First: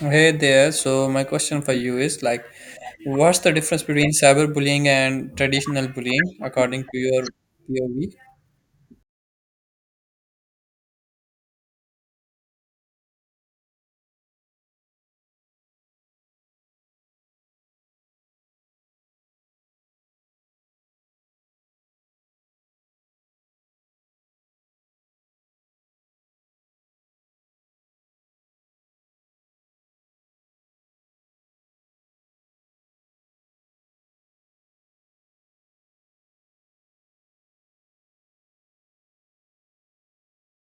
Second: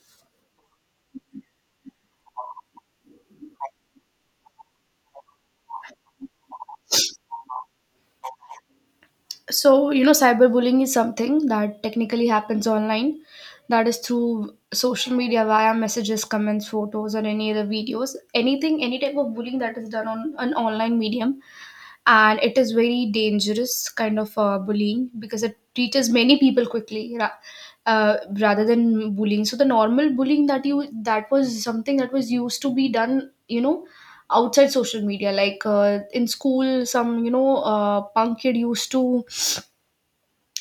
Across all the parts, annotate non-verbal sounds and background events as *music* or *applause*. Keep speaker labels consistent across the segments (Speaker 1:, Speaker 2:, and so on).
Speaker 1: Hey there. So my question for you is like, what's the difference between cyberbullying and traditional bullying according to your POV?
Speaker 2: So you know, cyberbullying is something that technically happens online, that is through social media via messages, comments, photos, or any other videos, anything, any type of bullying that is done on an online medium. And it is very dangerous kind of bullying because it reaches many people quickly rather than bullying. So the normal bullying, that was something that was used to be done, you know, outside social media, like in school some, you know, punk kid used to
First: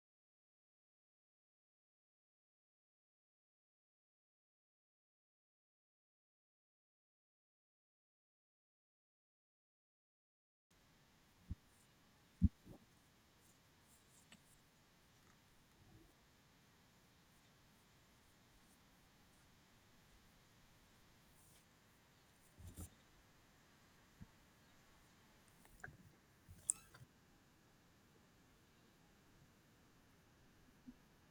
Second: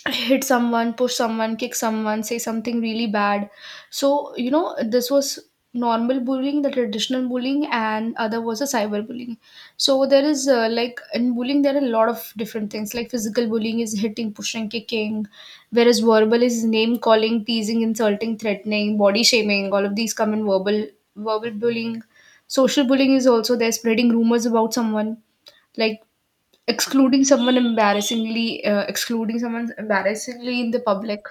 Speaker 2: hit someone, push someone, kick someone, say something really bad. So, you know, this was normal bullying, the traditional bullying, and other was a cyber bullying. So, there is like in bullying, there are a lot of different things, like physical bullying is hitting, pushing, kicking, whereas verbal is name calling, teasing, insulting, threatening, body shaming. All of these come in verbal, bullying. Social bullying is also there, spreading rumors about someone, like excluding someone embarrassingly in the public.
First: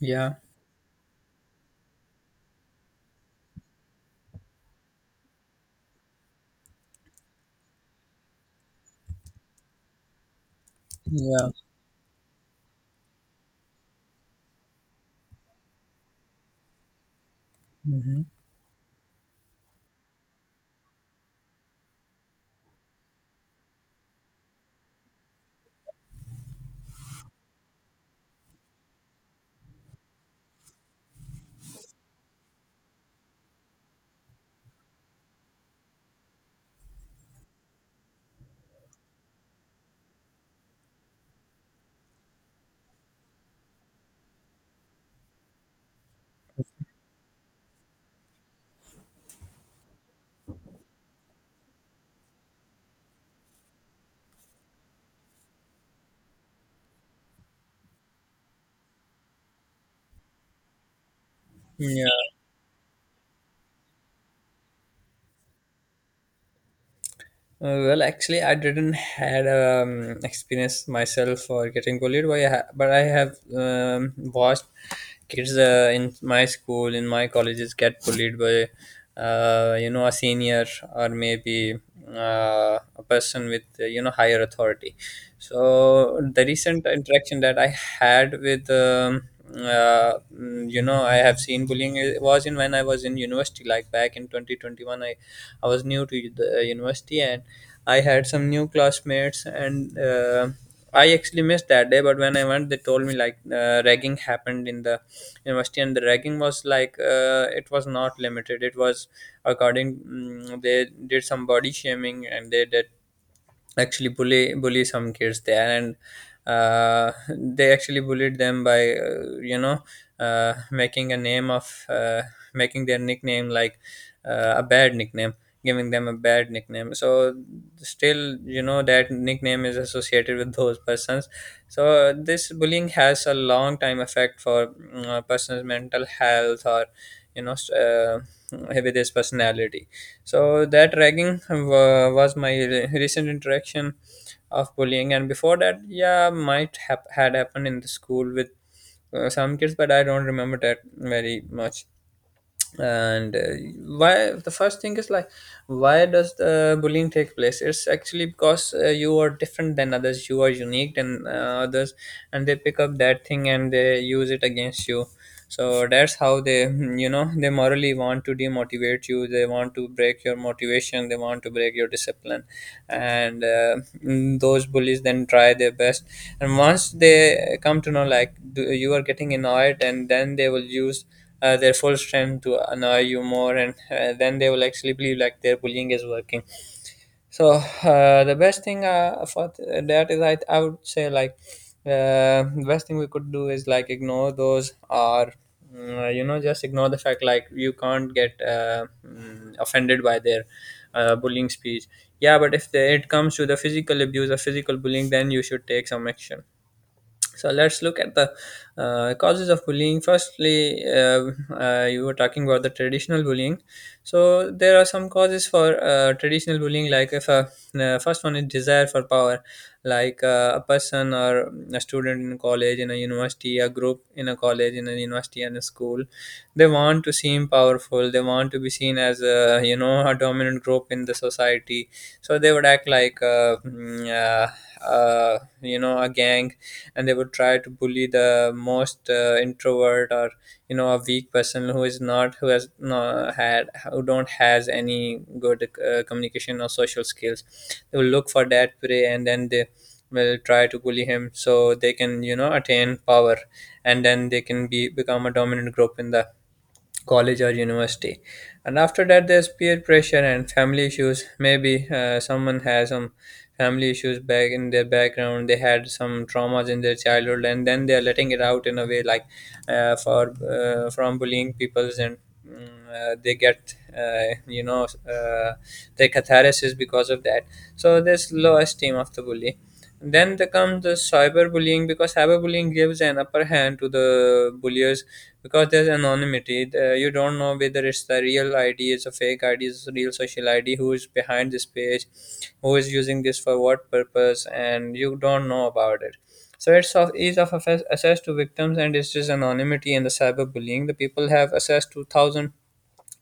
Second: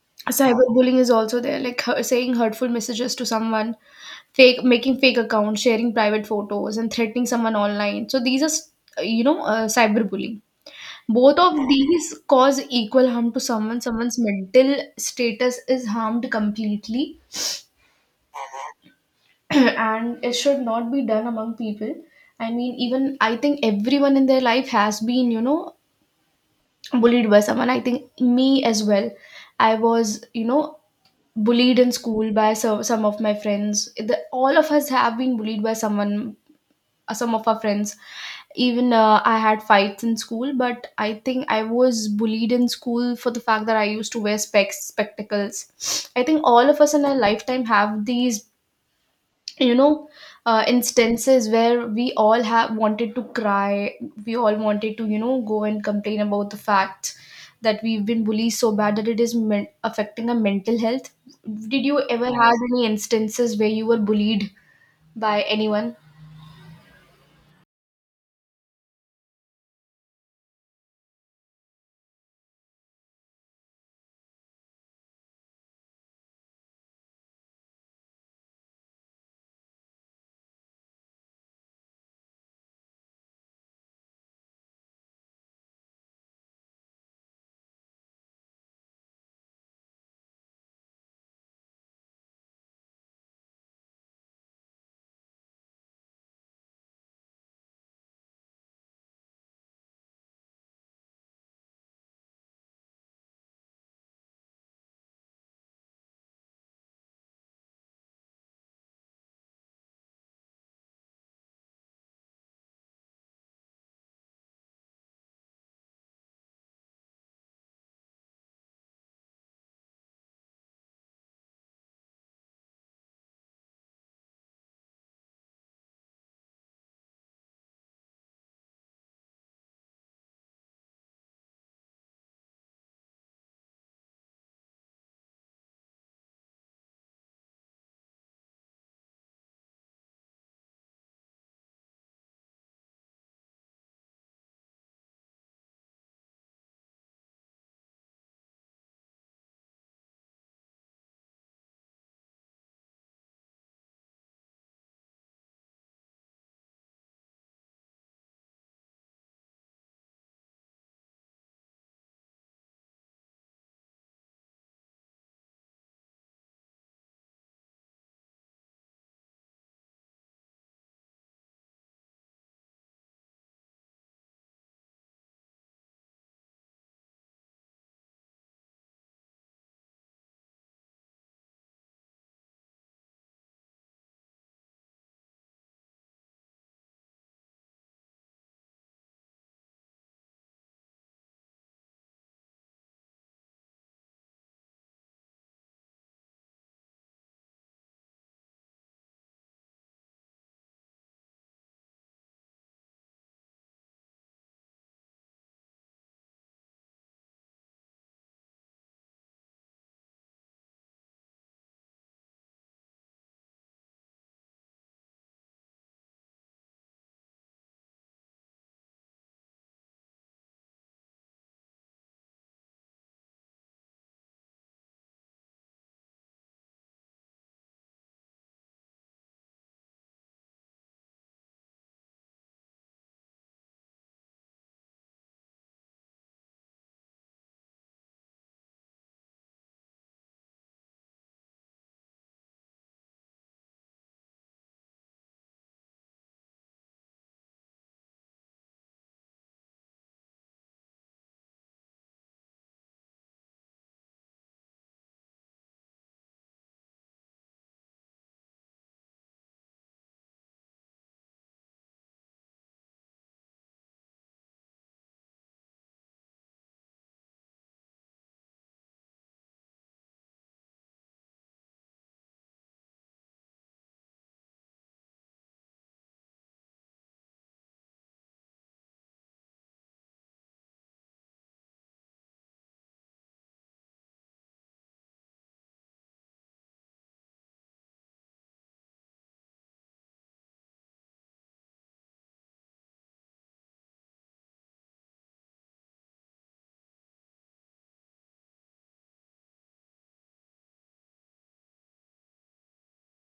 Speaker 1: Yeah.
Speaker 2: Cyberbullying is also there, like saying hurtful messages to someone, fake making fake accounts, sharing private photos, and threatening someone online. So these are, cyberbullying. Both
Speaker 1: Yeah.
Speaker 2: of these cause equal harm to someone. Someone's mental status is harmed completely,
Speaker 1: Hmm.
Speaker 2: *clears throat* and it should not be done among people. I mean, even I think everyone in their life has been, you know, bullied by someone. I think me as well. I was, you know, bullied in school by some of my friends. All of us have been bullied by someone, some of our friends. Even I had fights in school, but I think I was bullied in school for the fact that I used to wear specs spectacles. I think all of us in our lifetime have these, you know instances where we all have wanted to cry. We all wanted to, you know, go and complain about the fact that we've been bullied so bad that it is affecting our mental health. Did you
Speaker 1: Yeah.
Speaker 2: ever had any instances where you were bullied by anyone?
Speaker 1: Well, actually, I didn't had experience myself for getting bullied, but I have watched kids in my school, in my colleges, get bullied by you know a senior, or maybe a person with you know higher authority. So the recent interaction that I had with you know, I have seen bullying. Was in, when I was in university, like back in 2021, I was new to the university, and I had some new classmates, and I actually missed that day, but when I went they told me, like, ragging happened in the university. And the ragging was, like, it was not limited. It was according, they did some body shaming, and they did actually bully some kids there. And they actually bullied them by, you know, making a name of, making their nickname, like, a bad nickname, giving them a bad nickname. So still, you know, that nickname is associated with those persons. So this bullying has a long time effect for, a person's mental health, or, you know s- uh, with his personality. So that was my recent interaction of bullying. And before that, yeah, might have had happened in the school with some kids, but I don't remember that very much. And why, the first thing is like, why does the bullying take place? It's actually because you are different than others, you are unique than others, and they pick up that thing and they use it against you. So that's how they, you know, they morally want to demotivate you, they want to break your motivation, they want to break your discipline. And those bullies then try their best. And once they come to know, like, you are getting annoyed, and then they will use their full strength to annoy you more, and then they will actually believe like their bullying is working. So the best thing for that is, I would say, like, the best thing we could do is, like, ignore those, or, you know, just ignore the fact, like, you can't get offended by their bullying speech. Yeah, but if it comes to the physical abuse or physical bullying, then you should take some action. So let's look at the causes of bullying. Firstly, you were talking about the traditional bullying. So there are some causes for traditional bullying, like, if a, first one is desire for power. Like, a person or a student in college, in a university, a group in a college, in a university, and a school, they want to seem powerful, they want to be seen as a, you know, a dominant group in the society. So they would act like, you know, a gang. And they would try to bully the most introvert, or, you know, a weak person, who is not, who has not had, who don't has any good communication or social skills. They will look for that prey, and then they will try to bully him so they can, you know, attain power, and then they can be become a dominant group in the college or university. And after that, there's peer pressure and family issues. Maybe someone has some family issues back in their background, they had some traumas in their childhood, and then they're letting it out in a way, like, for, from bullying peoples, and they get, you know, uh, their catharsis because of that. So there's low esteem of the bully. Then there comes the cyberbullying, because cyberbullying gives an upper hand to the bulliers, because there's anonymity. You don't know whether it's the real ID, it's a fake ID, it's a real social ID, who is behind this page, who is using this for what purpose, and you don't know about it. So it's of ease of access to victims, and it's just anonymity in the cyberbullying. The people have access to thousand,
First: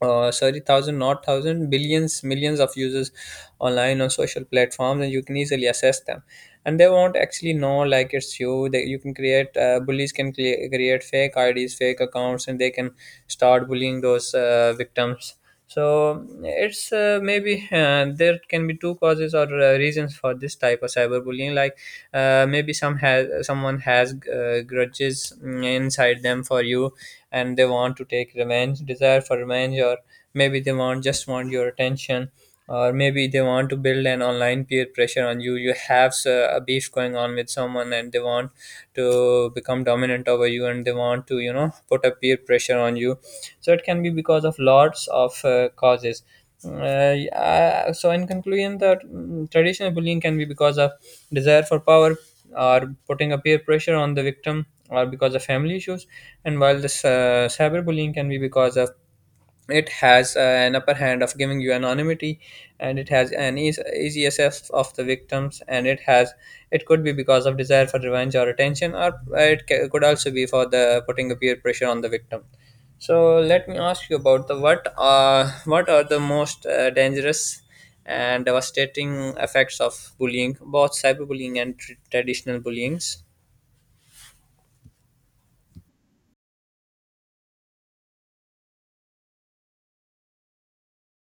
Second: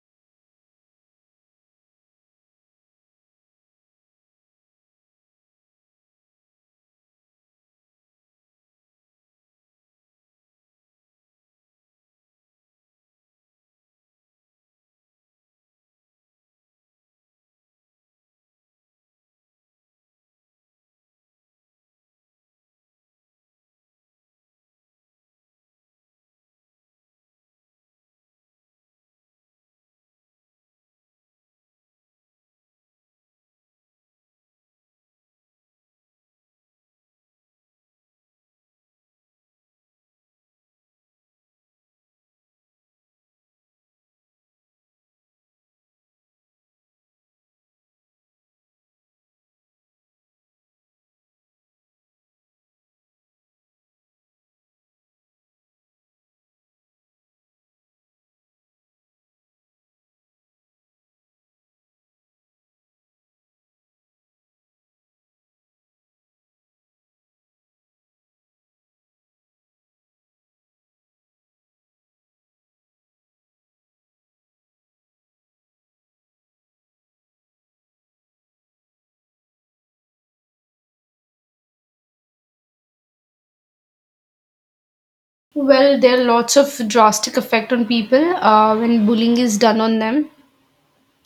Speaker 1: sorry, thousand, not thousand, billions, millions of users online on social platforms, and you can easily assess them. And they won't actually know like it's you. They, you can create, bullies can create fake IDs, fake accounts, and they can start bullying those victims. So it's, maybe, there can be two causes or reasons for this type of cyberbullying, like, maybe someone has grudges inside them for you, and they want to take revenge, desire for revenge, or maybe they want, just want your attention, or maybe they want to build an online peer pressure on you. You have a beef going on with someone, and they want to become dominant over you, and they want to, you know, put a peer pressure on you. So it can be because of lots of causes. Yeah, so in conclusion, that, traditional bullying can be because of desire for power, or putting a peer pressure on the victim, or because of family issues. And while this cyberbullying can be because of, it has an upper hand of giving you anonymity, and it has an easy access of the victims, and it has, it could be because of desire for revenge or attention, or could also be for the putting a peer pressure on the victim. So let me ask you about the, what are, what are the most dangerous and devastating effects of bullying, both cyberbullying and traditional bullyings?
Speaker 2: Well, there are lots of drastic effect on people when bullying is done on them.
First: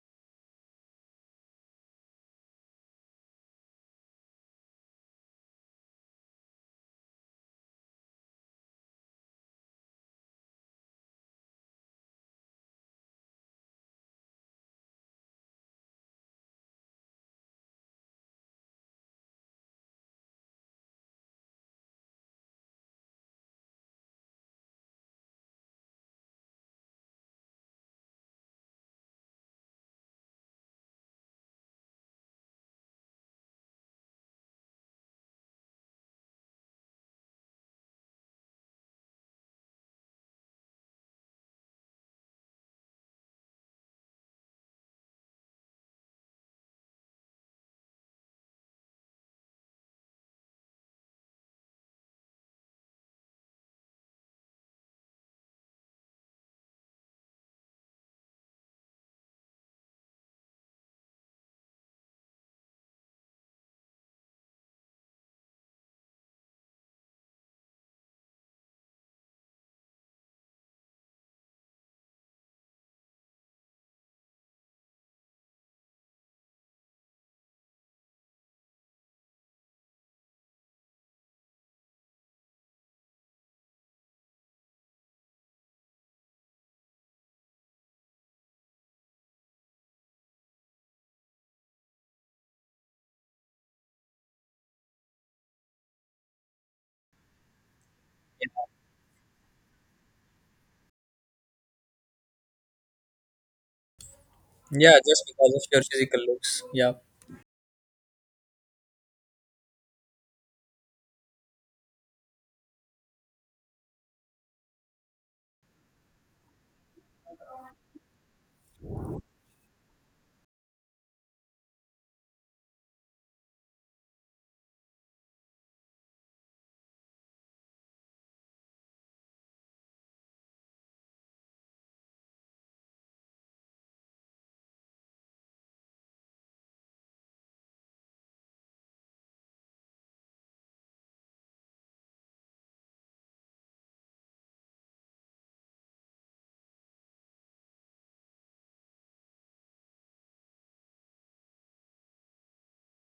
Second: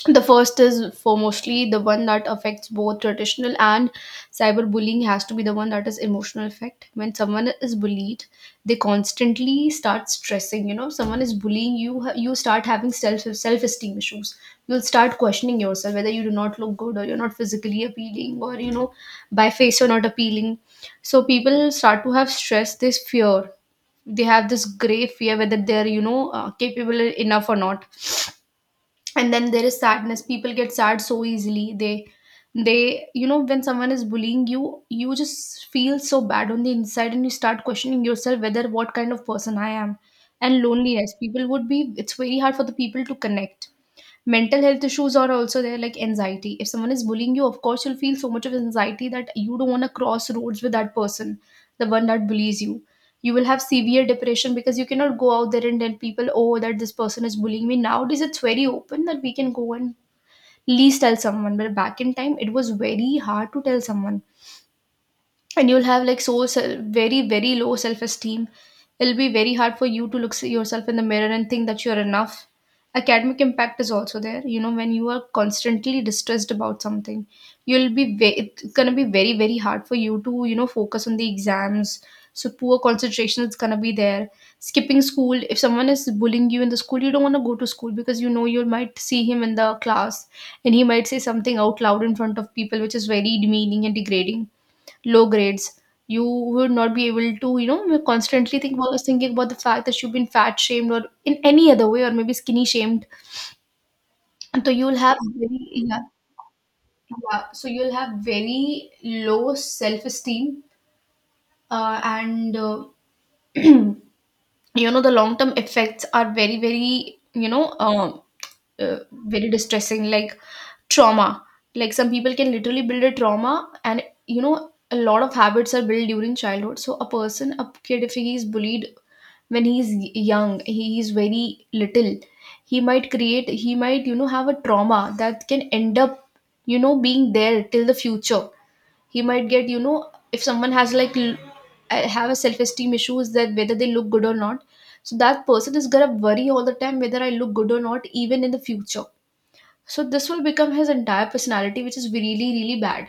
Speaker 2: The first is foremostly, the one that affects both traditional and cyberbullying has to be the one that is emotional effect. When someone is bullied, they constantly start stressing. You know, someone is bullying you, you start having self esteem issues. You'll start questioning yourself whether you do not look good or you're not physically appealing, or you know, by face you're not appealing. So people start to have stress, this fear. They have this grey fear whether they're, you know, capable enough or not. And then there is sadness. People get sad so easily. They, you know, when someone is bullying you, you just feel so bad on the inside and you start questioning yourself whether what kind of person I am. And loneliness, people would be, it's very hard for the people to connect. Mental health issues are also there, like anxiety. If someone is bullying you, of course, you'll feel so much of anxiety that you don't want to cross roads with that person, the one that bullies you. You will have severe depression because you cannot go out there and tell people, oh, that this person is bullying me. Nowadays, it's very open that we can go and least tell someone, but back in time, it was very hard to tell someone. And you'll have like very, very low self esteem. It'll be very hard for you to look yourself in the mirror and think that you're enough. Academic impact is also there. You know, when you are constantly distressed about something, you'll be it's going to be very, very hard for you to, you know, focus on the exams. So poor concentration is going to be there. Skipping school, if someone is bullying you in the school, you don't want to go to school because, you know, you might see him in the class and he might say something out loud in front of people which is very demeaning and degrading. Low grades. You would not be able to, you know, constantly think about thinking about the fact that you've been fat shamed or in any other way or maybe skinny shamed. So you'll
Speaker 1: Yeah,
Speaker 2: have
Speaker 1: just because
Speaker 2: very,
Speaker 1: of your
Speaker 2: yeah.
Speaker 1: physical looks. Yeah.
Speaker 2: Yeah. So you'll have very low self esteem, and *clears throat* you know, the long term effects are very, very, uh, very distressing, like trauma. Like some people can literally build a trauma, and you know, a lot of habits are built during childhood. So a person, a kid, if he is bullied when he is young, he is very little, he might, you know, have a trauma that can end up, you know, being there till the future. He might get, you know, if someone has like have a self-esteem issues that whether they look good or not, so that person is gonna worry all the time whether I look good or not, even in the future. So this will become his entire personality, which is really, really bad.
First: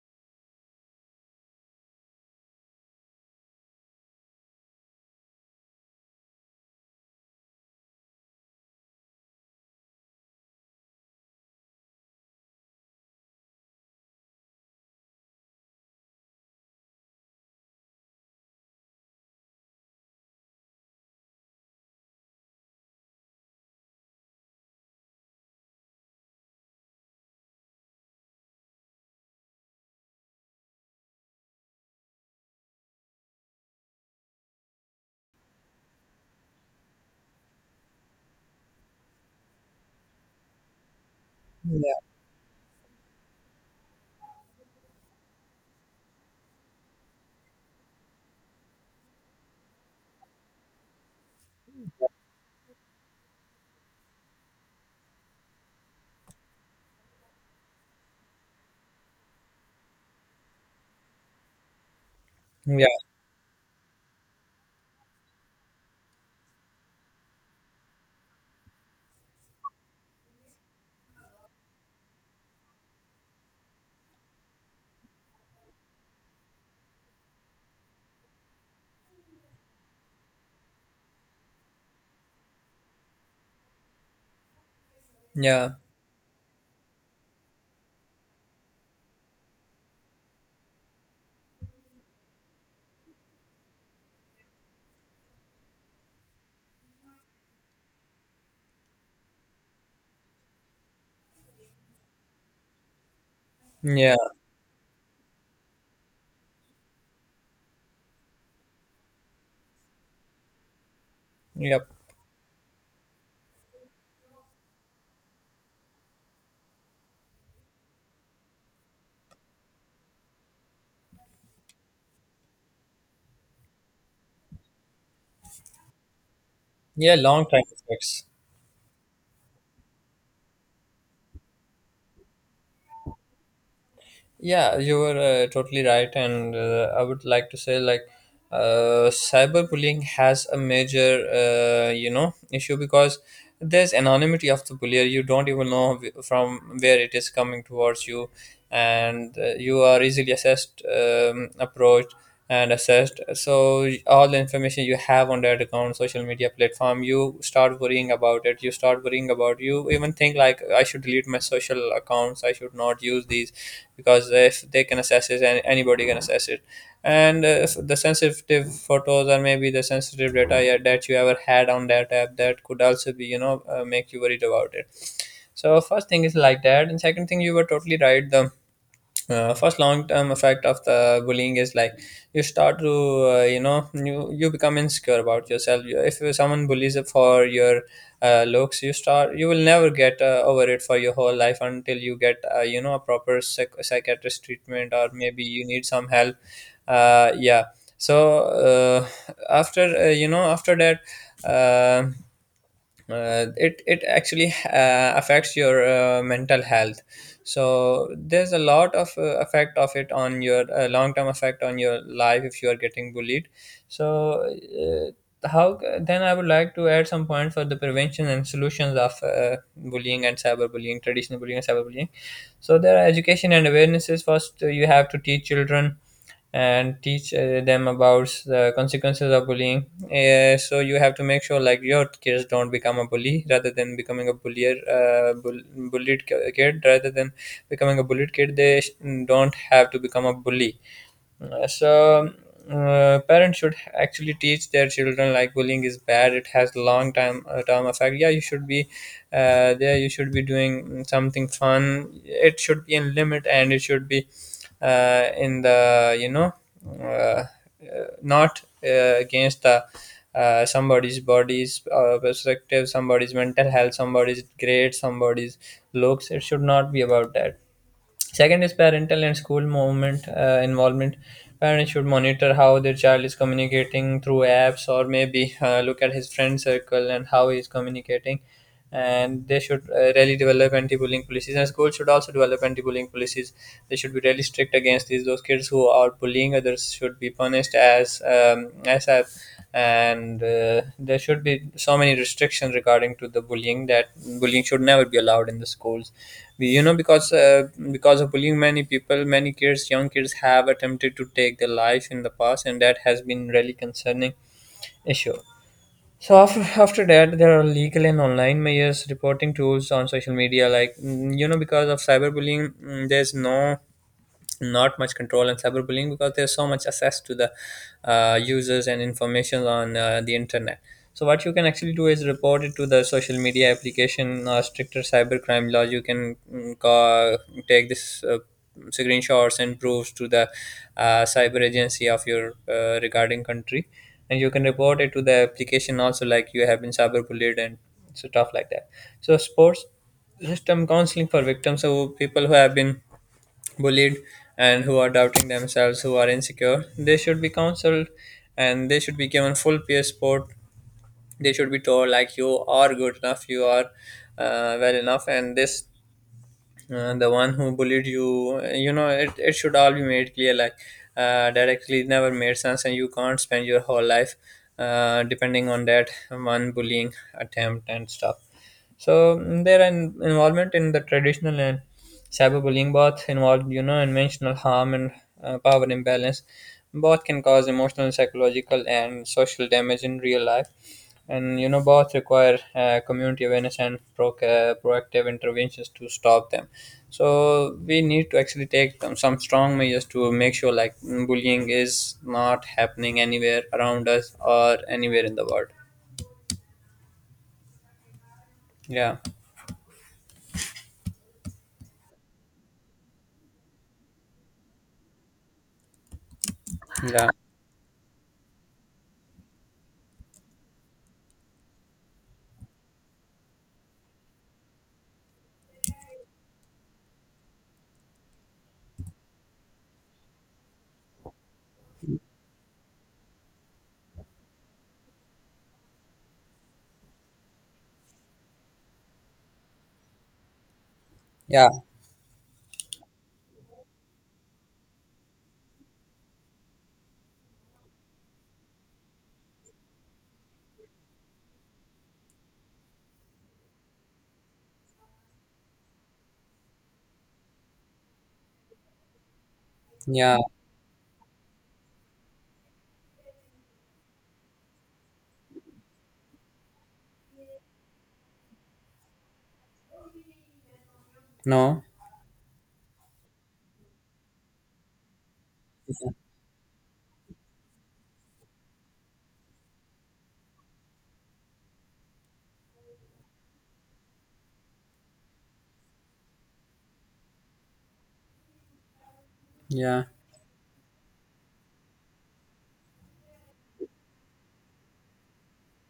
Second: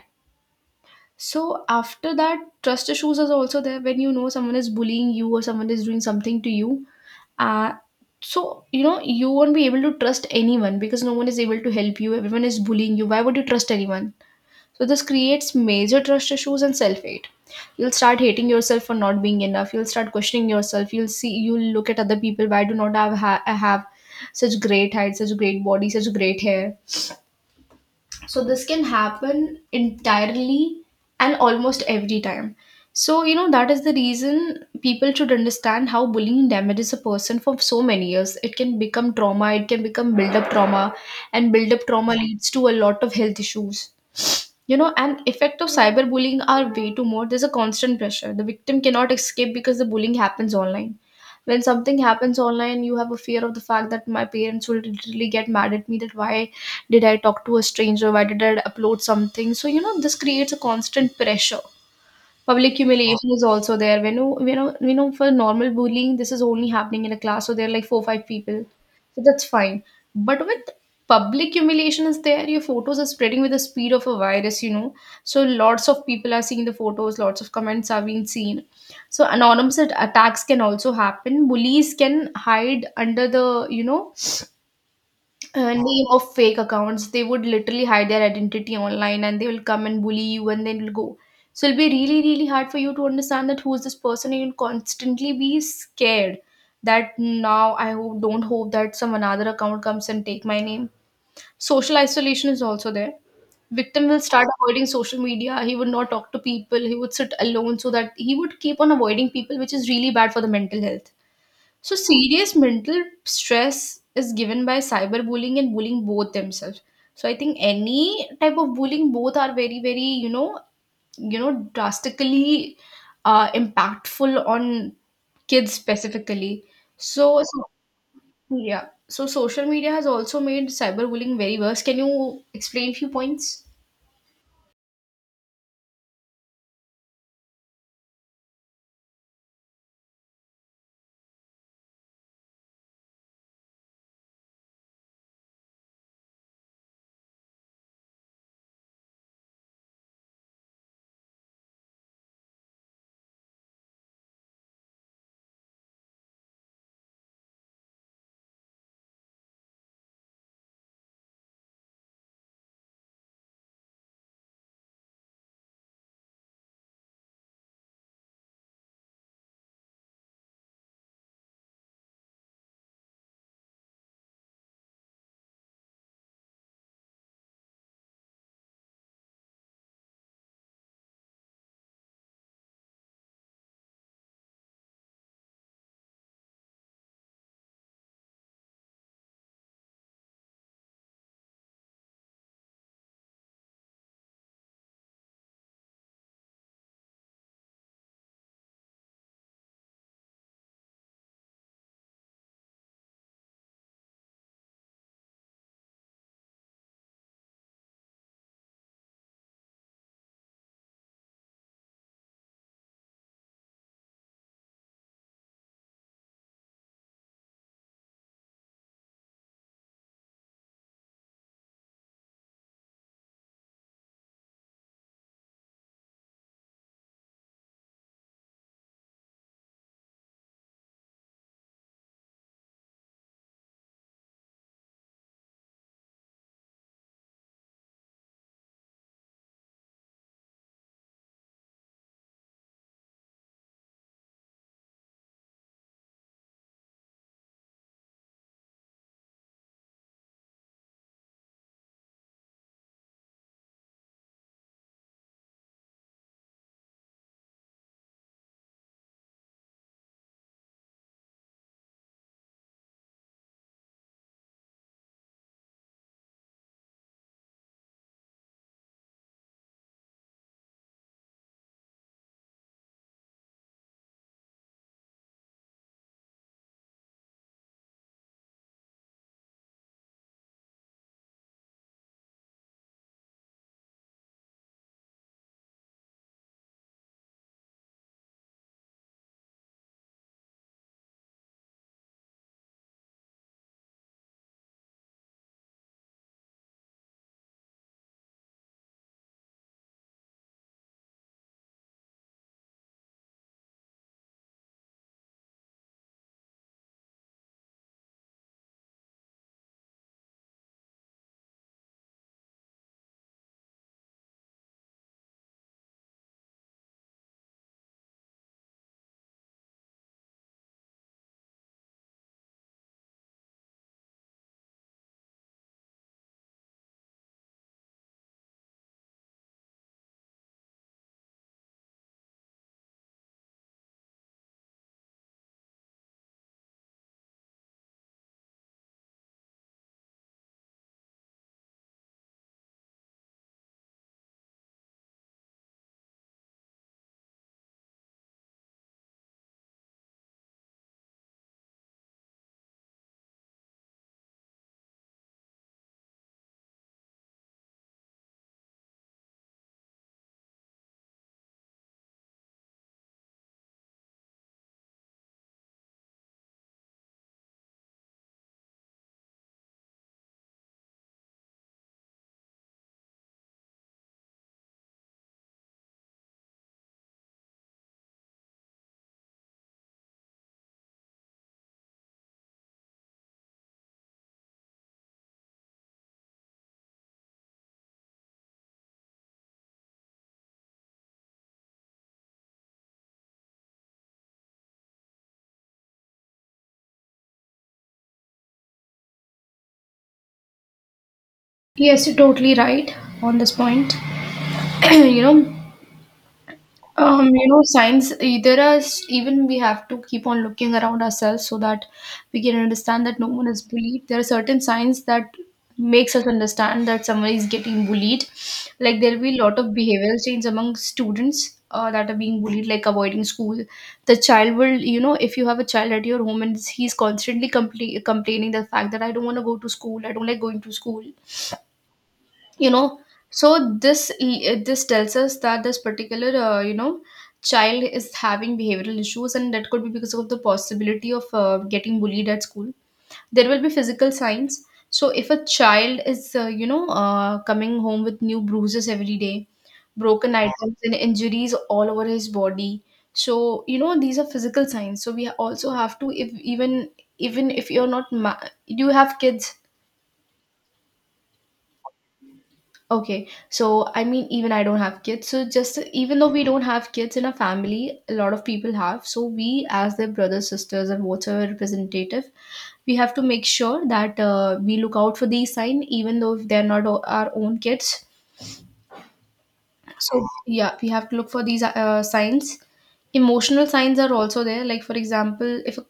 Speaker 2: So after that, trust issues is also there. When, you know, someone is bullying you or someone is doing something to you. Uh, so you know, you won't be able to trust anyone because no one is able to help you. Everyone is bullying you. Why would you trust anyone? So this creates major trust issues and self-hate. You'll start hating yourself for not being enough. You'll start questioning yourself. You'll see. You'll look at other people. Why do not I have such great height, such great body, such great hair? So this can happen entirely and almost every time. So you know that is the reason people should understand how bullying damages a person for so many years. It can become trauma, it can become build up trauma, and build up
Speaker 1: Yeah.
Speaker 2: trauma leads to a lot of health issues. You know, and effect of cyberbullying are way too more. There's a constant pressure, the victim cannot escape because the bullying happens online. When something happens online, you have a fear of the fact that my parents will literally get mad at me, that why did I talk to a stranger, why did I upload something. So you know, this creates a constant pressure. Public
Speaker 1: Yeah.
Speaker 2: humiliation is also there. When you, you know, for normal bullying, this is only happening in a class, so there are like four five people, so that's fine. But with public humiliation is there, your photos are spreading with the speed of a virus, you know, so lots of people are seeing the photos, lots of comments are being seen. So anonymous attacks can also happen. Bullies can hide under the, you know,
Speaker 1: Yeah.
Speaker 2: name of fake accounts. They would literally hide their identity online and they will come and bully you and then will go. So it'll be really, really hard for you to understand that who is this person, and you'll constantly be scared that now I don't hope that some another account comes and take my name. Social isolation is also there. Victim
Speaker 1: Yeah.
Speaker 2: will start avoiding social media. He would not talk to people. He would sit alone so that he would keep on avoiding people, which is really bad for the mental health.
Speaker 1: Yep.
Speaker 2: So, serious mental stress is given by cyberbullying and bullying both themselves. So, I think any type of bullying, both are very, very, you know, drastically impactful on kids specifically.
Speaker 1: Yeah,
Speaker 2: So,
Speaker 1: long time
Speaker 2: so
Speaker 1: effects.
Speaker 2: yeah. So, social media has also made cyberbullying very worse. Can you explain few points?
Speaker 1: Yeah, you were totally right, and I would like to say, like, cyberbullying has a major you know issue, because there's anonymity of the bullier. You don't even know from where it is coming towards you, and you are easily assessed, approached, and assessed. So all the information you have on that account, social media platform, you start worrying about it. You start worrying about, you even think, like, I should delete my social accounts, I should not use these, because if they can assess it, anybody can assess it. And if the sensitive photos or maybe the sensitive data, yeah, that you ever had on that app, that could also be, you know, make you worried about it. So first thing is like that, and second thing, you were totally right. The first long term effect of the bullying is, like, you start to, you know, you become insecure about yourself. If someone bullies for your looks, you start, you will never get over it for your whole life, until you get you know a proper psychiatrist treatment, or maybe you need some help. Yeah. So, uh, after, you know, after that, uh, it actually affects your mental health. So there's a lot of effect of it on your long term effect on your life if you are getting bullied. So, how then, I would like to add some points for the prevention and solutions of bullying and cyberbullying, traditional bullying and cyberbullying. So there are education and awarenesses. First, you have to teach children and teach them about the consequences of bullying. Yeah, so you have to make sure like your kids don't become a bully rather than becoming a bullier, bullied kid, rather than becoming a bullied kid. They don't have to become a bully. So, parents should actually teach their children, like, bullying is bad. It has long time term effect. Yeah, you should be there, you should be doing something fun. It should be in limit, and it should be, in the, you know, uh, not against the. Somebody's body's perspective, somebody's mental health, somebody's grade, somebody's looks. It should not be about that. Second is parental and school movement involvement. Parents should monitor how their child is communicating through apps, or maybe look at his friend circle and how he is communicating. And they should really develop anti-bullying policies, and schools should also develop anti-bullying policies. They should be really strict against these. Those kids who are bullying others should be punished as, as a. And there should be so many restrictions regarding to the bullying, that bullying should never be allowed in the schools. You know, because, because of bullying, many people, many kids, young kids, have attempted to take their life in the past, and that has been really concerning issue. So after, after that, there are legal and online measures, reporting tools on social media, like, you know, because of cyberbullying, there's no, not much control on cyberbullying, because there's so much access to the users and information on the internet. So what you can actually do is report it to the social media application, or stricter cybercrime laws. You can, take this screenshots and proofs to the cyber agency of your regarding country, and you can report it to the application also, like you have been cyberbullied, and stuff like that. So sports system counseling for victims, so people who have been bullied, and who are doubting themselves, who are insecure, they should be counseled, and they should be given full peer support. They should be told like, you are good enough, you are well enough, and this, the one who bullied you, you know, it should all be made clear, like that actually never made sense, and you can't spend your whole life depending on that one bullying attempt and stuff. So, their involvement in the traditional and cyberbullying, both involved, you know, intentional harm and power imbalance. Both can cause emotional, psychological, and social damage in real life. And, you know, both require community awareness and proactive interventions to stop them. So we need to actually take them, some strong measures to make sure like bullying is not happening anywhere around us, or anywhere in the world. Yeah,
Speaker 2: Yes, you're totally right on this point. *clears throat* you know, Um,
Speaker 1: yeah,
Speaker 2: you know, science, even we have to keep on looking around ourselves so that we can understand that no one is bullied. There are certain signs that makes us understand that someone is getting bullied. Like there will be a lot of behavioral change among students that are being bullied, like avoiding school. The child will, if you have a child at your home and he's constantly complaining the fact that I don't want to go to school, I don't like going to school
Speaker 1: yeah,
Speaker 2: you know so this tells us that this particular child is having behavioral issues, and that could be because of the possibility of getting bullied at school. There will be physical signs. So if a child is coming home with new bruises every day, broken
Speaker 1: yeah.
Speaker 2: items and injuries all over his body, so these are physical signs. So we also have to, if even, even if you're not ma- you have kids.
Speaker 1: No,
Speaker 2: Okay, so I mean, even I don't have kids. So just, even though we don't have kids in our family, a lot of people have. So we, as their brothers, sisters, and whatever representative, we have to make sure that we look out for these signs, even though if they're not our own kids.
Speaker 1: yeah,
Speaker 2: So yeah, we have to look for these signs. Emotional signs are also there. Like for example, if a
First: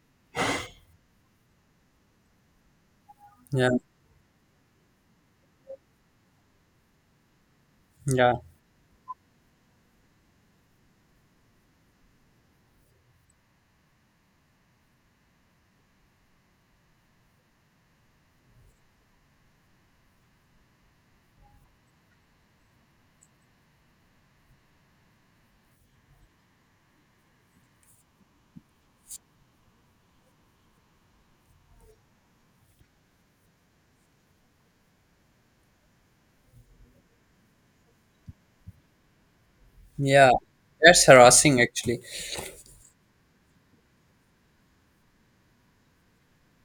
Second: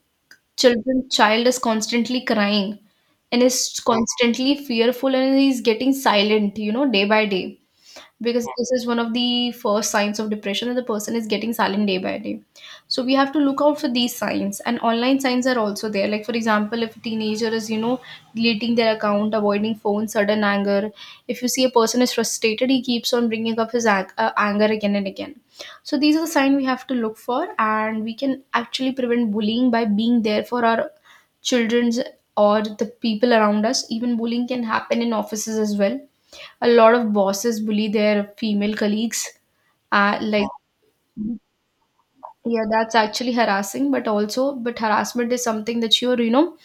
Speaker 2: child is constantly crying and
Speaker 1: yeah,
Speaker 2: is constantly fearful and he's getting silent, you know, day by day,
Speaker 1: yeah,
Speaker 2: because this is one of the first signs of depression, that the person is getting silent day by day. So we have to look out for these signs. And online signs are also there. Like for example, if a teenager is deleting their account, avoiding phone, sudden anger, if you see a person is frustrated, he keeps on bringing up his anger again and again. So these are the signs we have to look for, and we can actually prevent bullying by being there for our children's or the people around us. Even bullying can happen in offices as well. A lot of bosses bully their female colleagues. Uh,
Speaker 1: yeah.
Speaker 2: like,
Speaker 1: That's harassing, actually.
Speaker 2: yeah, that's actually harassing. But also, but harassment is something that you're,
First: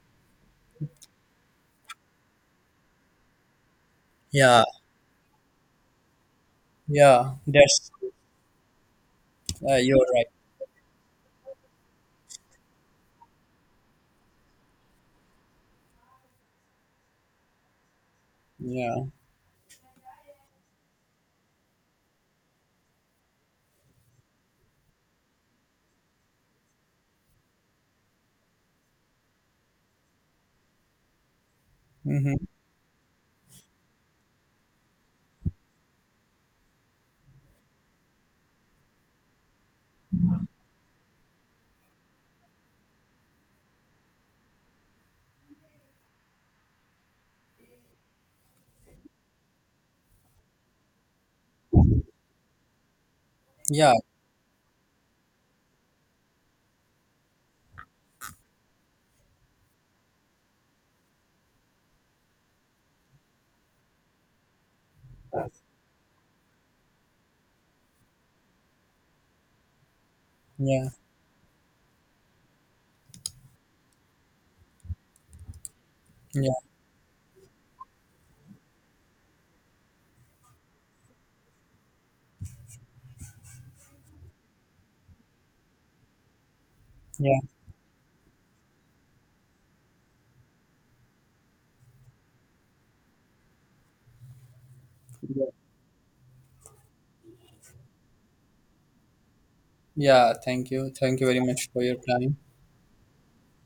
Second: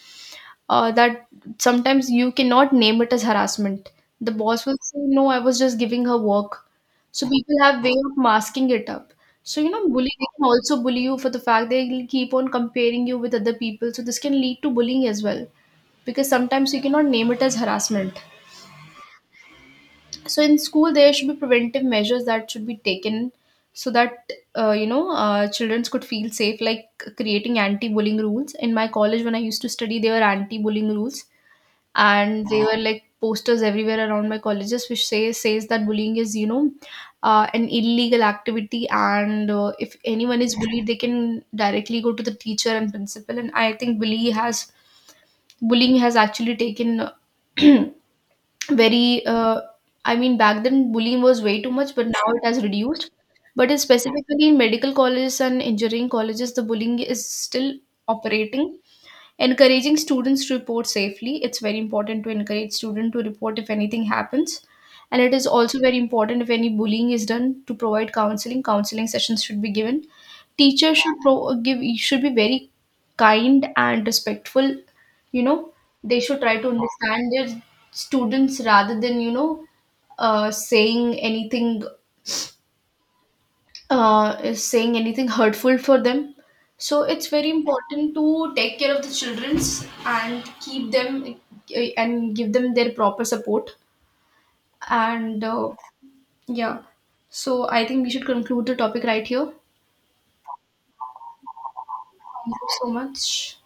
Speaker 2: that sometimes you cannot name it as harassment. The
Speaker 1: Yeah,
Speaker 2: boss will say, no, I was just giving her work. So
Speaker 1: yeah.
Speaker 2: people have
Speaker 1: That's,
Speaker 2: way of masking it up. So,
Speaker 1: you're
Speaker 2: bullying, they
Speaker 1: right.
Speaker 2: can also bully you for the fact they will keep on comparing you with other people. So this can lead to bullying as well, because sometimes you cannot name it as harassment.
Speaker 1: Yeah.
Speaker 2: So in school there should be preventive measures that should be taken, so that children could feel safe, like creating anti-bullying rules. In my college, when I used to study, there were anti-bullying rules,
Speaker 1: Mm-hmm.
Speaker 2: and they were like posters everywhere around my colleges which says that bullying is an illegal activity, and if anyone is bullied they can directly go to the teacher and principal. And I think bullying has actually taken *clears throat* very I mean, back then bullying was way too much, but now it has reduced. But it's
Speaker 1: Yeah,
Speaker 2: specifically in medical colleges and engineering colleges the bullying is still operating. Encouraging students to report safely, it's very important to encourage students to report if anything happens. And it is also very important, if any bullying is done, to provide counseling sessions should be given.
Speaker 1: yeah,
Speaker 2: Teachers should pro- give should be very kind and respectful, you know. They should
Speaker 1: yeah,
Speaker 2: try to understand their students rather than saying anything is saying anything hurtful for them. So it's
Speaker 1: yeah,
Speaker 2: very important to take care of the childrens and keep them and give them their proper support. And
Speaker 1: yeah.
Speaker 2: yeah, so I think we should conclude the topic right here.
Speaker 1: Yeah, thank you. Thank you very much for your time.
Speaker 2: Thank you so much.